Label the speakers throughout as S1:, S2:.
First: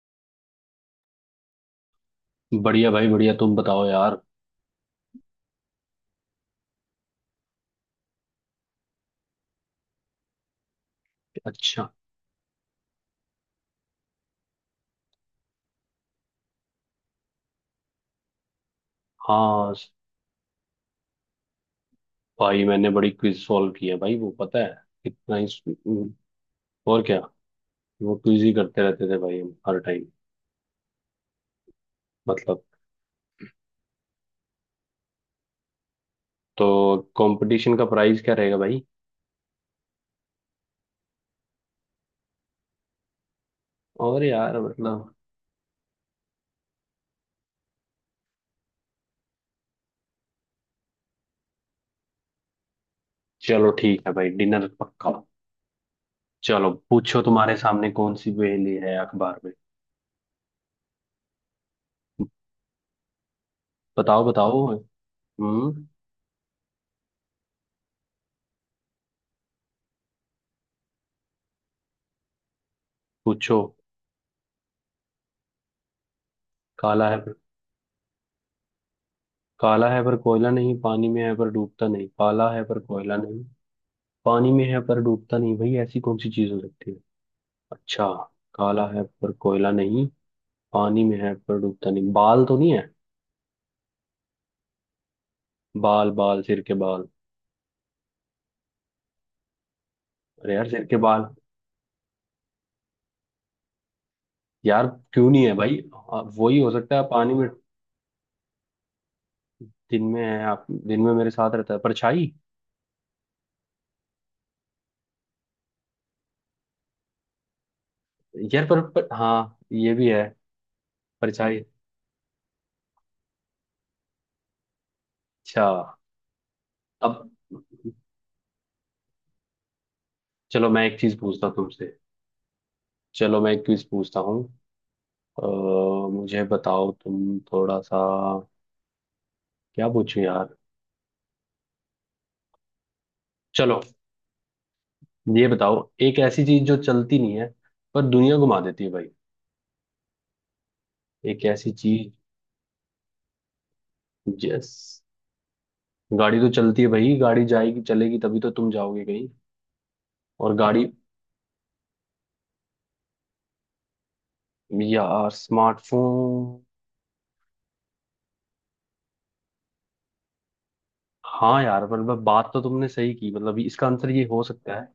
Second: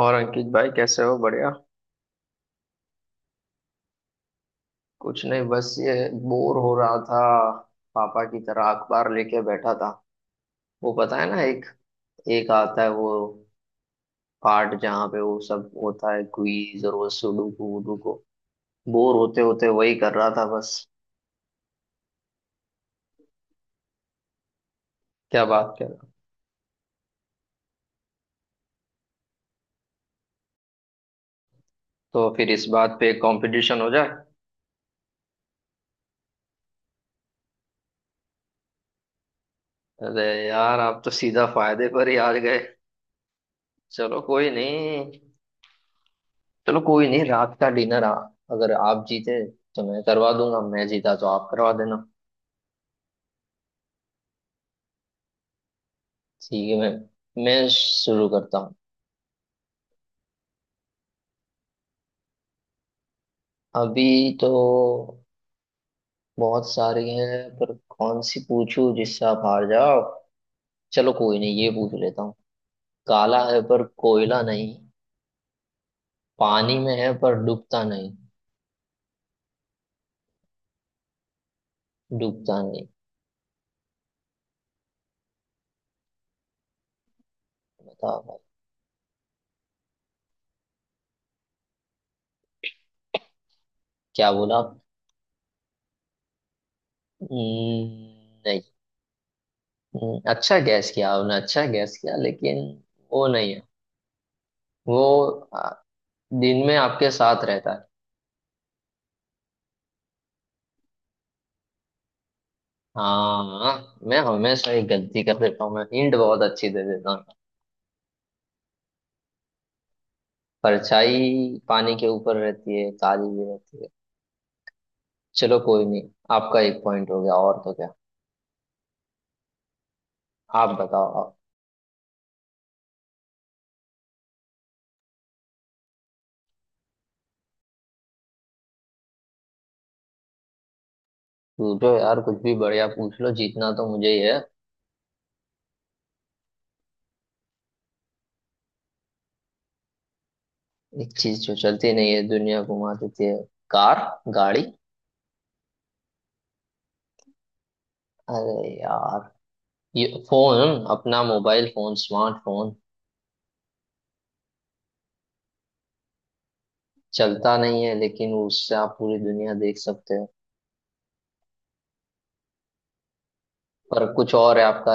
S1: और अंकित भाई कैसे हो। बढ़िया।
S2: बढ़िया भाई बढ़िया। तुम बताओ यार।
S1: कुछ नहीं बस ये बोर हो रहा था। पापा की तरह अखबार लेके बैठा था। वो पता है ना एक
S2: अच्छा।
S1: एक आता है वो पार्ट जहाँ पे वो सब होता है क्विज और वो सुडोकू वुडोकू। बोर होते होते
S2: हाँ।
S1: वही कर रहा था बस।
S2: भाई मैंने बड़ी क्विज सॉल्व की है भाई, वो पता है कितना
S1: क्या
S2: ही।
S1: बात कर रहा हूँ।
S2: और क्या। वो क्विज ही करते रहते थे भाई हम हर टाइम।
S1: तो फिर
S2: मतलब।
S1: इस बात पे कंपटीशन हो जाए।
S2: तो कंपटीशन का प्राइस क्या रहेगा भाई?
S1: अरे यार आप तो सीधा फायदे पर ही आ गए। चलो
S2: और
S1: कोई
S2: यार मतलब।
S1: नहीं चलो कोई नहीं, रात का डिनर। आ अगर आप जीते तो मैं करवा दूंगा, मैं जीता तो आप करवा देना।
S2: चलो ठीक है भाई, डिनर पक्का।
S1: ठीक
S2: चलो
S1: है
S2: पूछो,
S1: मैम।
S2: तुम्हारे
S1: मैं
S2: सामने कौन
S1: शुरू
S2: सी
S1: करता हूँ
S2: पहेली है अखबार में?
S1: अभी।
S2: बताओ
S1: तो
S2: बताओ। हम्म।
S1: बहुत सारी हैं पर कौन सी पूछूं जिससे आप हार जाओ। चलो कोई नहीं, ये पूछ लेता हूँ। काला
S2: पूछो।
S1: है पर कोयला नहीं, पानी में
S2: काला
S1: है
S2: है
S1: पर
S2: पर
S1: डूबता नहीं।
S2: काला है पर कोयला नहीं, पानी में है पर डूबता नहीं। काला
S1: डूबता
S2: है पर
S1: नहीं।
S2: कोयला नहीं, पानी में है पर डूबता नहीं भाई, ऐसी कौन सी चीज हो सकती है? अच्छा।
S1: बताओ भाई।
S2: काला है पर कोयला नहीं, पानी में है पर डूबता नहीं, बाल तो नहीं है?
S1: क्या बोला आप।
S2: बाल, बाल, सिर के बाल।
S1: नहीं।
S2: अरे
S1: अच्छा,
S2: यार सिर
S1: गैस
S2: के
S1: किया
S2: बाल।
S1: आपने, अच्छा गैस किया, लेकिन वो नहीं है।
S2: यार।
S1: वो
S2: क्यों नहीं है
S1: आ,
S2: भाई? वही
S1: दिन
S2: हो
S1: में
S2: सकता है
S1: आपके
S2: पानी
S1: साथ
S2: में।
S1: रहता है।
S2: दिन में है आप, दिन में मेरे साथ रहता है, परछाई।
S1: हाँ मैं हमेशा ही गलती कर देता हूँ, मैं हिंट बहुत अच्छी दे देता हूँ।
S2: यार पर हाँ ये भी है।
S1: परछाई
S2: परछाई।
S1: पानी के ऊपर रहती है, काली भी रहती है। चलो
S2: अच्छा।
S1: कोई नहीं, आपका एक पॉइंट हो
S2: अब।
S1: गया। और तो क्या। आप
S2: चलो मैं एक
S1: बताओ
S2: चीज
S1: आप।
S2: पूछता हूँ तुमसे। चलो मैं एक चीज पूछता हूँ। अ, मुझे बताओ तुम थोड़ा सा। क्या पूछूं यार?
S1: पूछो यार कुछ भी, बढ़िया पूछ लो, जीतना
S2: चलो।
S1: तो मुझे ही है।
S2: ये बताओ, एक ऐसी चीज जो चलती नहीं है पर दुनिया घुमा देती है भाई।
S1: एक
S2: एक
S1: चीज जो
S2: ऐसी
S1: चलती नहीं
S2: चीज।
S1: है दुनिया घुमा देती है। कार। गाड़ी।
S2: जस गाड़ी तो चलती है भाई, गाड़ी जाएगी चलेगी तभी तो तुम
S1: अरे
S2: जाओगे
S1: यार,
S2: कहीं।
S1: ये
S2: और
S1: फोन
S2: गाड़ी।
S1: अपना मोबाइल फोन स्मार्टफोन,
S2: यार स्मार्टफोन।
S1: चलता नहीं है लेकिन उससे आप पूरी दुनिया देख सकते हो।
S2: हाँ यार, मतलब बात तो तुमने सही की, मतलब इसका आंसर
S1: पर
S2: ये
S1: कुछ
S2: हो
S1: और है
S2: सकता है।
S1: आपका,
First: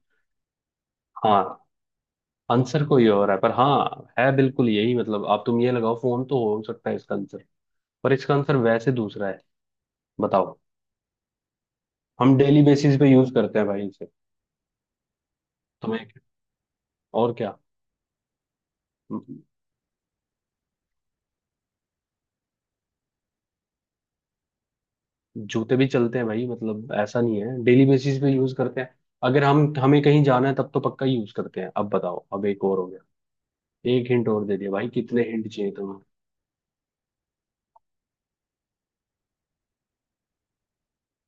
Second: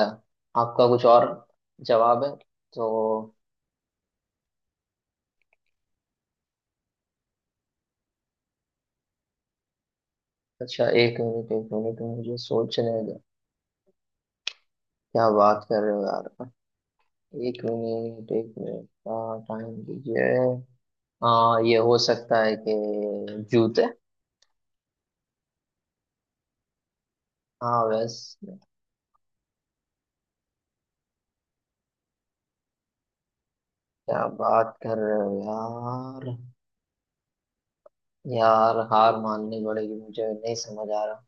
S1: आपका कुछ और
S2: हाँ।
S1: जवाब है।
S2: आंसर कोई और
S1: तो
S2: है पर हाँ है बिल्कुल यही, मतलब आप तुम ये लगाओ फोन तो हो सकता है इसका आंसर। पर इसका आंसर वैसे दूसरा है। बताओ।
S1: अच्छा, एक मिनट
S2: हम
S1: मुझे
S2: डेली बेसिस
S1: सोचने
S2: पे
S1: दो।
S2: यूज करते हैं भाई इसे।
S1: क्या बात कर रहे हो
S2: तुम्हें।
S1: यार।
S2: और क्या।
S1: एक मिनट का टाइम दीजिए। हाँ ये हो सकता है कि जूते।
S2: जूते भी चलते हैं भाई, मतलब ऐसा नहीं है,
S1: हाँ
S2: डेली बेसिस पे
S1: बस।
S2: यूज करते हैं। अगर हम हमें कहीं जाना है तब तो पक्का यूज करते हैं। अब बताओ, अब एक और हो गया। एक
S1: क्या
S2: हिंट और दे दिया
S1: बात
S2: भाई,
S1: कर रहे
S2: कितने
S1: हो
S2: हिंट चाहिए तुम्हें?
S1: यार। यार हार माननी पड़ेगी, मुझे नहीं समझ आ रहा।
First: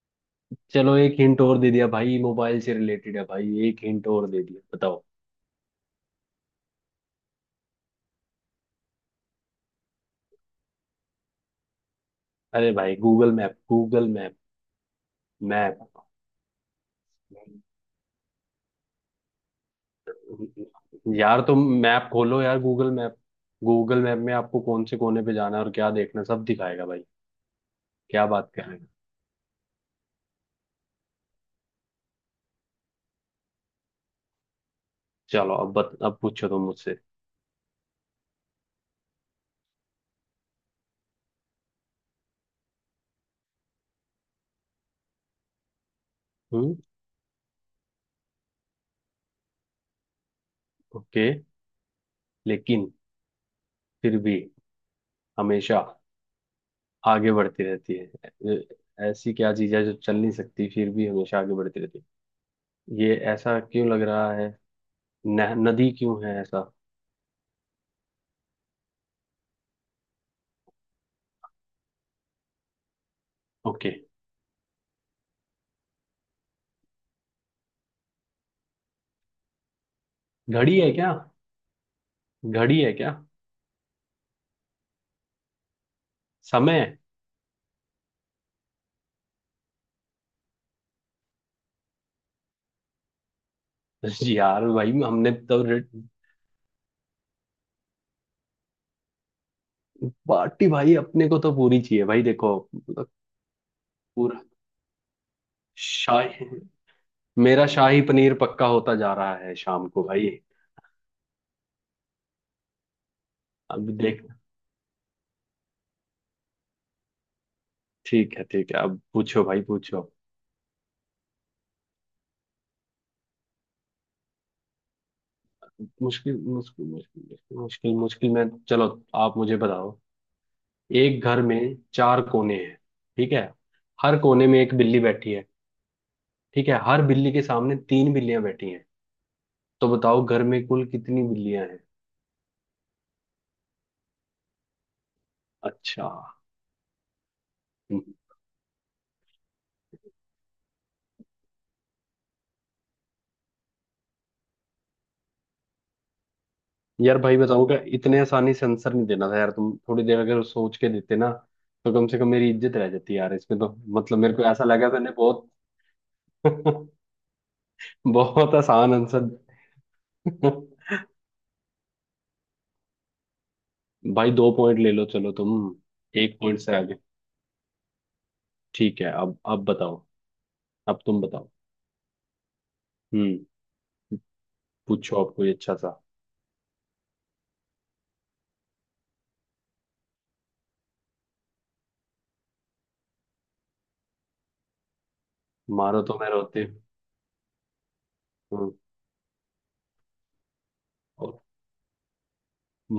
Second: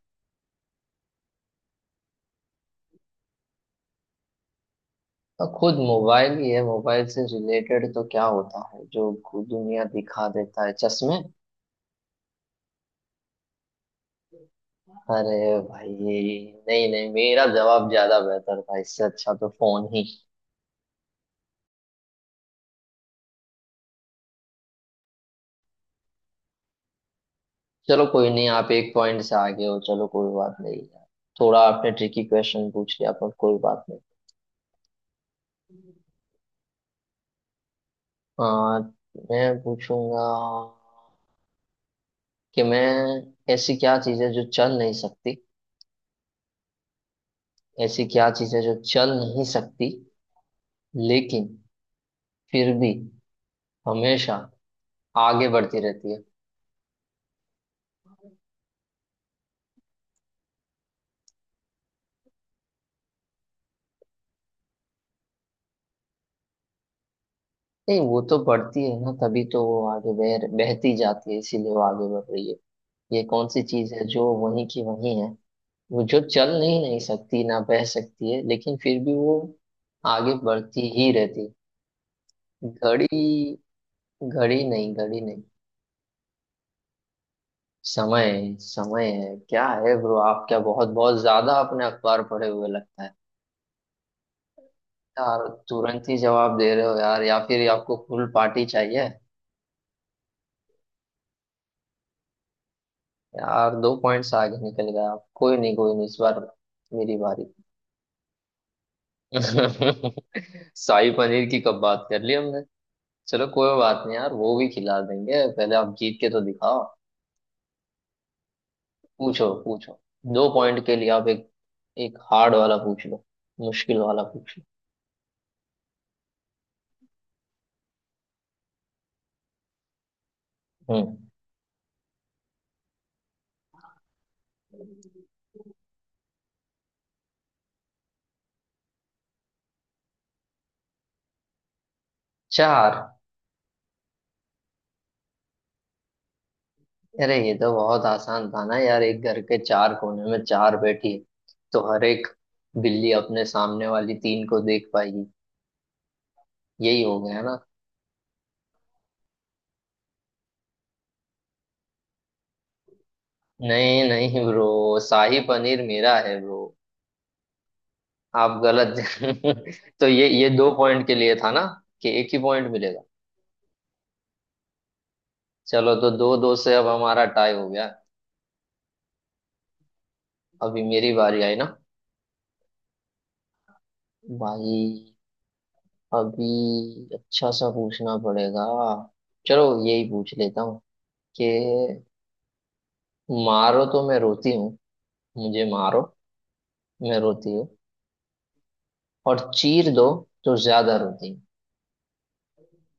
S2: चलो एक हिंट और दे दिया भाई, मोबाइल से रिलेटेड है भाई, एक हिंट और दे दिया, बताओ।
S1: हाँ, खुद मोबाइल ही है। मोबाइल से रिलेटेड तो क्या होता है जो खुद दुनिया दिखा देता है, चश्मे।
S2: अरे भाई गूगल मैप, गूगल मैप।
S1: अरे
S2: मैप।
S1: भाई, नहीं नहीं, मेरा जवाब ज्यादा बेहतर था, इससे अच्छा तो फोन ही।
S2: यार तुम मैप खोलो यार, गूगल मैप। गूगल मैप में आपको कौन से कोने पे जाना है और क्या देखना है, सब दिखाएगा भाई।
S1: चलो
S2: क्या
S1: कोई नहीं,
S2: बात कर
S1: आप
S2: रहे हैं।
S1: एक पॉइंट से आगे हो। चलो कोई बात नहीं यार। थोड़ा आपने ट्रिकी क्वेश्चन पूछ लिया, पर कोई बात नहीं।
S2: चलो अब पूछो तुम मुझसे।
S1: आ, मैं पूछूंगा कि मैं, ऐसी क्या चीज़ है जो चल नहीं सकती।
S2: हम्म।
S1: ऐसी क्या चीज़ है जो चल नहीं सकती,
S2: ओके।
S1: लेकिन फिर भी
S2: लेकिन फिर
S1: हमेशा
S2: भी
S1: आगे बढ़ती
S2: हमेशा
S1: रहती है।
S2: आगे बढ़ती रहती है। ए- ऐसी क्या चीज है जो चल नहीं सकती फिर भी हमेशा आगे बढ़ती रहती है? ये ऐसा क्यों लग रहा है? न, नदी क्यों है ऐसा?
S1: नहीं, वो तो बढ़ती है ना, तभी तो वो आगे बह बहती जाती है, इसीलिए वो आगे बढ़ रही है। ये कौन सी
S2: ओके।
S1: चीज़ है जो वहीं की वहीं है। वो जो चल नहीं नहीं सकती, ना बह सकती है, लेकिन फिर भी वो आगे
S2: घड़ी
S1: बढ़ती
S2: है
S1: ही
S2: क्या?
S1: रहती।
S2: घड़ी है क्या?
S1: घड़ी। घड़ी नहीं, घड़ी नहीं।
S2: समय है?
S1: समय है, समय है क्या है ब्रो। आप क्या बहुत बहुत ज्यादा अपने अखबार पढ़े हुए लगता है।
S2: जी यार भाई, हमने
S1: यार
S2: तो
S1: तुरंत ही जवाब दे रहे हो यार, या फिर आपको फुल पार्टी चाहिए।
S2: पार्टी भाई, अपने को तो पूरी चाहिए भाई, देखो मतलब।
S1: यार दो पॉइंट्स
S2: पूरा।
S1: आगे निकल गए आप। कोई नहीं कोई नहीं, इस बार
S2: शाही।
S1: मेरी बारी।
S2: मेरा शाही पनीर पक्का होता जा रहा है शाम को भाई।
S1: शाही पनीर की कब बात कर ली हमने। चलो कोई
S2: अब
S1: बात नहीं
S2: देख।
S1: यार, वो भी खिला देंगे, पहले आप जीत के तो दिखाओ।
S2: ठीक है ठीक है, अब पूछो
S1: पूछो
S2: भाई,
S1: पूछो।
S2: पूछो।
S1: दो पॉइंट के लिए आप एक एक हार्ड वाला पूछ लो, मुश्किल वाला पूछ लो।
S2: मुश्किल मुश्किल मुश्किल मुश्किल मुश्किल मुश्किल में चलो। आप मुझे बताओ।
S1: हम्म।
S2: एक घर में चार कोने हैं। ठीक है। हर कोने में एक बिल्ली बैठी है। ठीक है, हर बिल्ली के सामने तीन बिल्लियां बैठी हैं। तो बताओ घर में कुल कितनी बिल्लियां हैं?
S1: चार।
S2: अच्छा।
S1: अरे ये तो बहुत
S2: हम्म।
S1: आसान था ना यार। एक घर के चार कोने में चार बैठी है, तो हर एक बिल्ली अपने सामने वाली तीन को देख पाएगी। यही
S2: यार
S1: हो
S2: भाई
S1: गया ना।
S2: बताऊं क्या, इतने आसानी से आंसर नहीं देना था यार, तुम थोड़ी देर अगर सोच के देते ना। तो कम से कम मेरी इज्जत रह जाती यार, इसमें तो।
S1: नहीं
S2: मतलब मेरे को
S1: नहीं
S2: ऐसा
S1: ब्रो,
S2: लगा मैंने
S1: शाही
S2: बहुत
S1: पनीर मेरा है ब्रो।
S2: बहुत
S1: आप
S2: आसान
S1: गलत।
S2: आंसर।
S1: तो ये दो पॉइंट के लिए था ना, कि एक ही पॉइंट मिलेगा।
S2: भाई दो पॉइंट ले लो, चलो तुम।
S1: चलो, तो दो
S2: एक
S1: दो
S2: पॉइंट
S1: से
S2: से
S1: अब
S2: आगे।
S1: हमारा टाई हो गया।
S2: ठीक है, अब बताओ।
S1: अभी
S2: अब
S1: मेरी
S2: तुम
S1: बारी
S2: बताओ।
S1: आई ना
S2: हम्म।
S1: भाई।
S2: पूछो आप कोई अच्छा सा।
S1: अभी अच्छा सा पूछना पड़ेगा। चलो यही पूछ लेता हूँ कि मारो तो मैं रोती हूँ। मुझे मारो,
S2: मारो तो मैं रोती
S1: मैं रोती हूँ,
S2: हूँ,
S1: और चीर दो तो ज्यादा रोती
S2: और।
S1: हूँ।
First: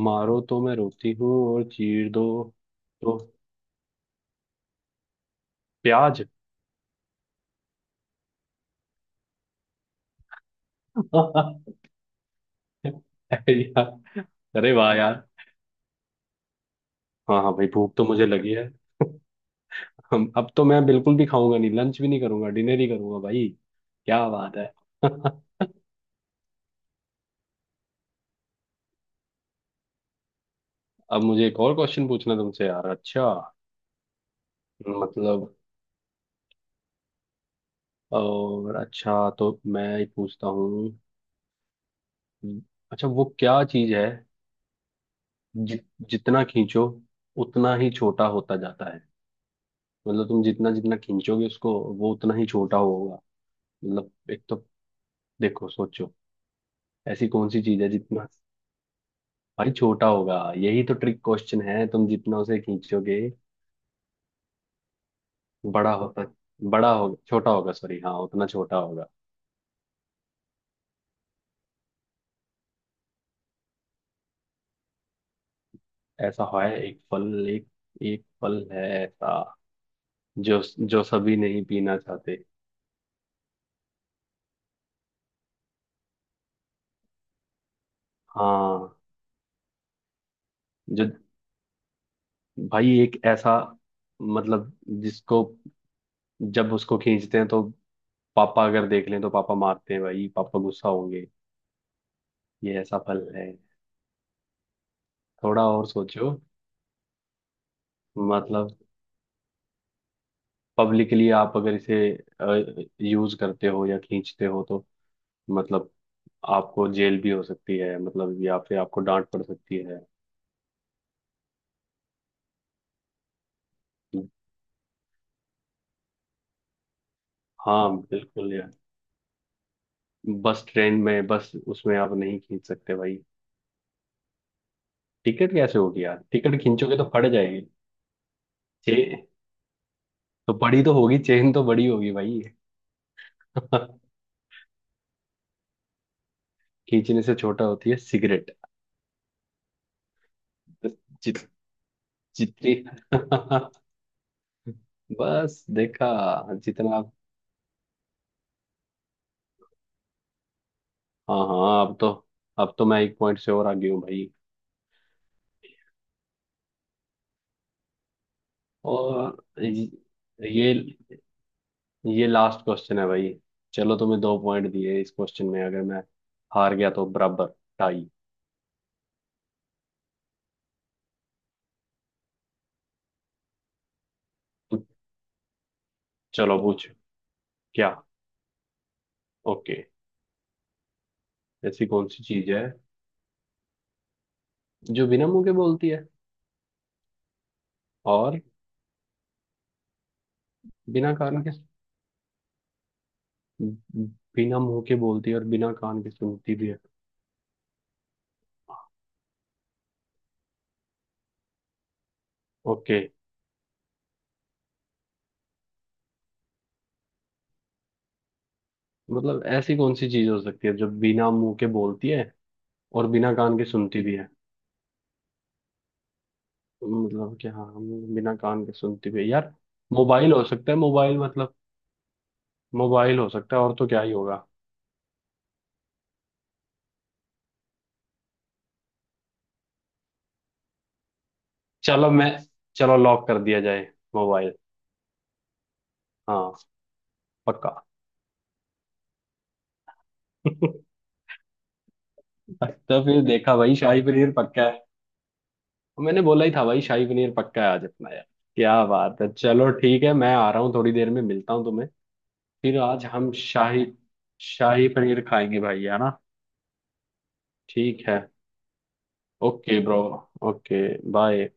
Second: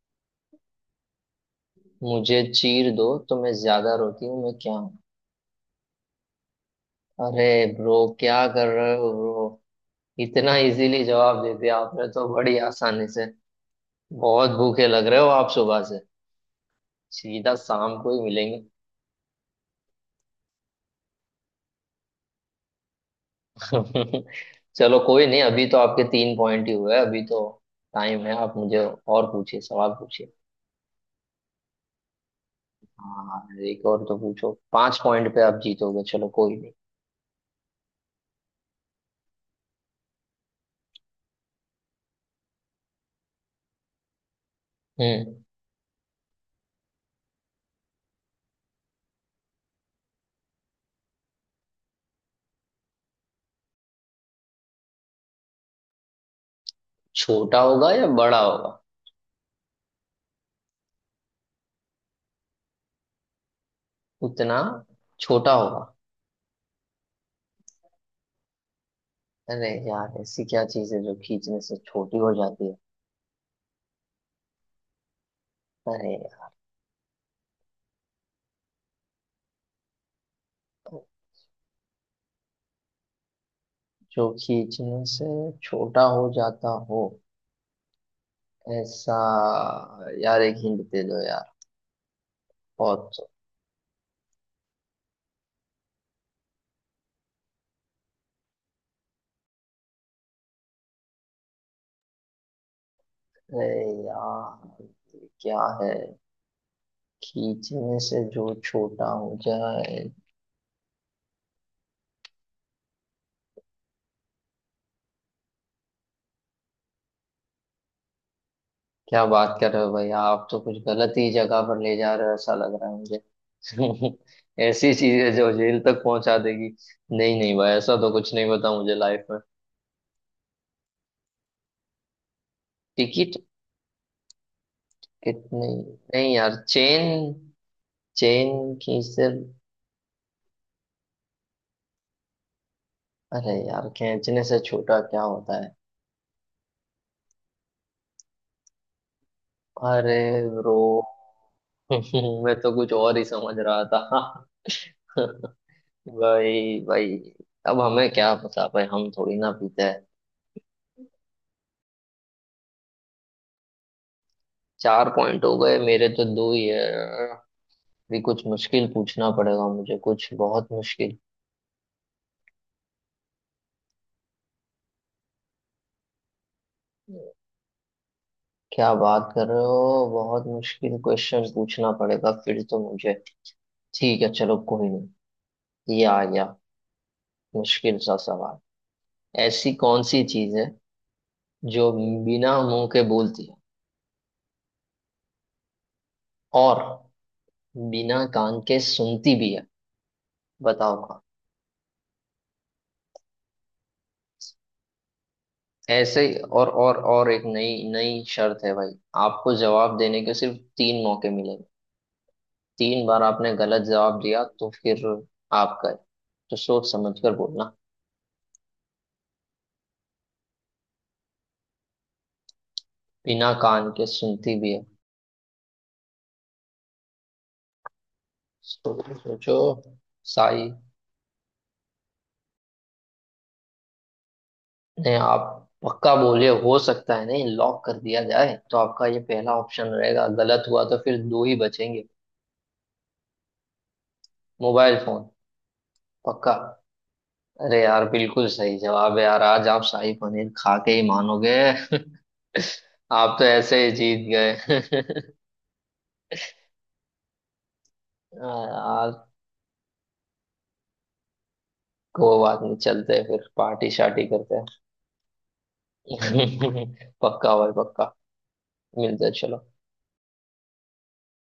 S2: मारो तो मैं रोती हूँ और चीर दो
S1: मुझे चीर दो
S2: तो।
S1: तो मैं ज्यादा रोती हूँ। मैं क्या हूँ।
S2: प्याज।
S1: अरे ब्रो, क्या कर रहे हो ब्रो। इतना इजीली जवाब दे दिया आपने, तो बड़ी आसानी से।
S2: यार।
S1: बहुत
S2: अरे
S1: भूखे
S2: वाह
S1: लग रहे
S2: यार।
S1: हो आप सुबह से।
S2: हाँ हाँ
S1: सीधा
S2: भाई, भूख
S1: शाम
S2: तो
S1: को ही
S2: मुझे लगी
S1: मिलेंगे।
S2: है। हम अब तो मैं बिल्कुल भी खाऊंगा नहीं, लंच भी नहीं करूंगा, डिनर ही करूंगा भाई। क्या बात है।
S1: चलो कोई नहीं, अभी तो आपके तीन पॉइंट ही हुए, अभी तो टाइम है। आप मुझे और पूछिए, सवाल पूछिए।
S2: अब मुझे एक और क्वेश्चन पूछना तुमसे यार, अच्छा।
S1: हाँ एक और तो पूछो, पांच पॉइंट पे
S2: मतलब।
S1: आप जीतोगे। चलो कोई नहीं।
S2: और अच्छा तो मैं ही पूछता हूँ। हम्म, अच्छा, वो क्या चीज है?
S1: हम्म।
S2: जि, जितना खींचो उतना ही छोटा होता जाता है। मतलब तुम जितना जितना खींचोगे उसको, वो उतना ही छोटा होगा। मतलब एक तो, देखो सोचो, ऐसी कौन
S1: छोटा
S2: सी चीज है
S1: होगा या
S2: जितना।
S1: बड़ा होगा।
S2: भाई छोटा होगा, यही तो ट्रिक क्वेश्चन है, तुम जितना उसे खींचोगे।
S1: उतना छोटा होगा।
S2: बड़ा होता, बड़ा होगा, छोटा होगा, सॉरी हाँ, उतना छोटा होगा।
S1: अरे यार, ऐसी क्या चीज है जो खींचने से छोटी हो जाती है। अरे
S2: ऐसा
S1: यार,
S2: है एक फल एक, एक फल है ऐसा, जो, जो सभी नहीं पीना चाहते।
S1: जो खींचने से छोटा हो जाता हो
S2: हाँ।
S1: ऐसा। यार एक हिंट दे
S2: जो,
S1: दो यार।
S2: भाई
S1: बहुत।
S2: एक ऐसा, मतलब, जिसको, जब उसको खींचते हैं तो पापा अगर देख लें तो पापा मारते हैं भाई, पापा गुस्सा होंगे। ये ऐसा फल है।
S1: अरे यार
S2: थोड़ा
S1: क्या
S2: और
S1: है।
S2: सोचो।
S1: खींचने से जो
S2: मतलब
S1: छोटा हो जाए।
S2: पब्लिकली आप अगर इसे यूज करते हो या खींचते हो तो, मतलब आपको जेल भी हो सकती है, मतलब या फिर आपको
S1: क्या
S2: डांट पड़
S1: बात कर
S2: सकती
S1: रहे हो
S2: है।
S1: भाई, आप तो कुछ गलत ही जगह पर ले जा रहे हो, ऐसा लग रहा है मुझे। ऐसी चीजें जो जेल तक पहुंचा देगी। नहीं नहीं भाई,
S2: हाँ
S1: ऐसा तो कुछ नहीं
S2: बिल्कुल यार।
S1: पता मुझे लाइफ में।
S2: बस ट्रेन में, बस उसमें आप नहीं खींच सकते भाई।
S1: टिकट।
S2: टिकट
S1: कितनी।
S2: कैसे होगी यार,
S1: नहीं यार,
S2: टिकट खींचोगे तो फट
S1: चेन।
S2: जाएगी।
S1: चेन
S2: चे
S1: खींचते।
S2: तो बड़ी तो होगी, चेन तो बड़ी होगी भाई।
S1: अरे यार, खींचने से छोटा क्या होता है।
S2: खींचने से छोटा होती है सिगरेट।
S1: अरे ब्रो।
S2: जित
S1: मैं तो
S2: जितनी
S1: कुछ और ही समझ रहा था।
S2: बस देखा,
S1: भाई
S2: जितना आप।
S1: भाई। अब हमें क्या पता भाई, हम थोड़ी ना पीते हैं।
S2: हाँ हाँ, अब तो, अब तो मैं एक पॉइंट से और आगे हूँ भाई।
S1: चार पॉइंट हो गए, मेरे तो दो ही है। भी कुछ मुश्किल पूछना
S2: और
S1: पड़ेगा मुझे, कुछ बहुत
S2: ये
S1: मुश्किल।
S2: ये लास्ट क्वेश्चन है भाई। चलो तुम्हें दो पॉइंट दिए इस क्वेश्चन में, अगर मैं हार गया तो बराबर, टाई।
S1: क्या बात कर रहे हो, बहुत मुश्किल क्वेश्चन पूछना पड़ेगा फिर तो मुझे। ठीक है चलो कोई नहीं, ये आ गया
S2: चलो पूछ। क्या।
S1: मुश्किल सा सवाल। ऐसी
S2: ओके।
S1: कौन सी चीज है
S2: ऐसी
S1: जो
S2: कौन सी चीज
S1: बिना
S2: है
S1: मुंह के बोलती है
S2: जो बिना मुंह के बोलती है
S1: और बिना
S2: और
S1: कान के सुनती भी है। बताओ।
S2: बिना कान के, बिना मुंह के बोलती है और बिना कान के
S1: ऐसे ही,
S2: सुनती भी है?
S1: और एक नई नई शर्त है भाई। आपको जवाब देने के सिर्फ तीन मौके मिलेंगे।
S2: ओके।
S1: तीन बार आपने गलत जवाब दिया तो फिर आपका है। तो सोच समझ कर बोलना।
S2: मतलब ऐसी कौन सी चीज हो सकती है जो बिना मुंह के बोलती है और बिना
S1: बिना
S2: कान के
S1: कान
S2: सुनती
S1: के
S2: भी है?
S1: सुनती भी है।
S2: मतलब क्या, हाँ, बिना कान के सुनती
S1: सोचो
S2: भी है यार।
S1: सोचो।
S2: मोबाइल हो
S1: साई
S2: सकता है, मोबाइल, मतलब मोबाइल हो सकता है, और तो क्या ही होगा।
S1: ने आप पक्का बोले हो सकता है, नहीं लॉक कर दिया जाए तो आपका ये पहला ऑप्शन रहेगा, गलत हुआ तो फिर दो ही बचेंगे।
S2: चलो मैं, चलो लॉक कर दिया जाए, मोबाइल।
S1: मोबाइल फोन,
S2: हाँ,
S1: पक्का।
S2: पक्का।
S1: अरे यार बिल्कुल सही जवाब है यार। आज आप शाही पनीर खा के ही मानोगे।
S2: तो फिर
S1: आप तो
S2: देखा भाई,
S1: ऐसे ही
S2: शाही
S1: जीत
S2: पनीर पक्का है।
S1: गए।
S2: तो मैंने बोला ही था भाई, शाही पनीर पक्का है आज अपना यार।
S1: हाँ
S2: क्या
S1: यार।
S2: बात है, चलो ठीक है, मैं आ रहा हूँ थोड़ी देर में, मिलता हूँ तुम्हें।
S1: कोई बात नहीं,
S2: फिर आज
S1: चलते हैं
S2: हम
S1: फिर
S2: शाही,
S1: पार्टी शार्टी करते हैं।
S2: शाही पनीर खाएंगे भाई, है ना?
S1: पक्का भाई
S2: ठीक
S1: पक्का।
S2: है।
S1: मिलते हैं, चलो।
S2: Okay bro. ओके। बाय।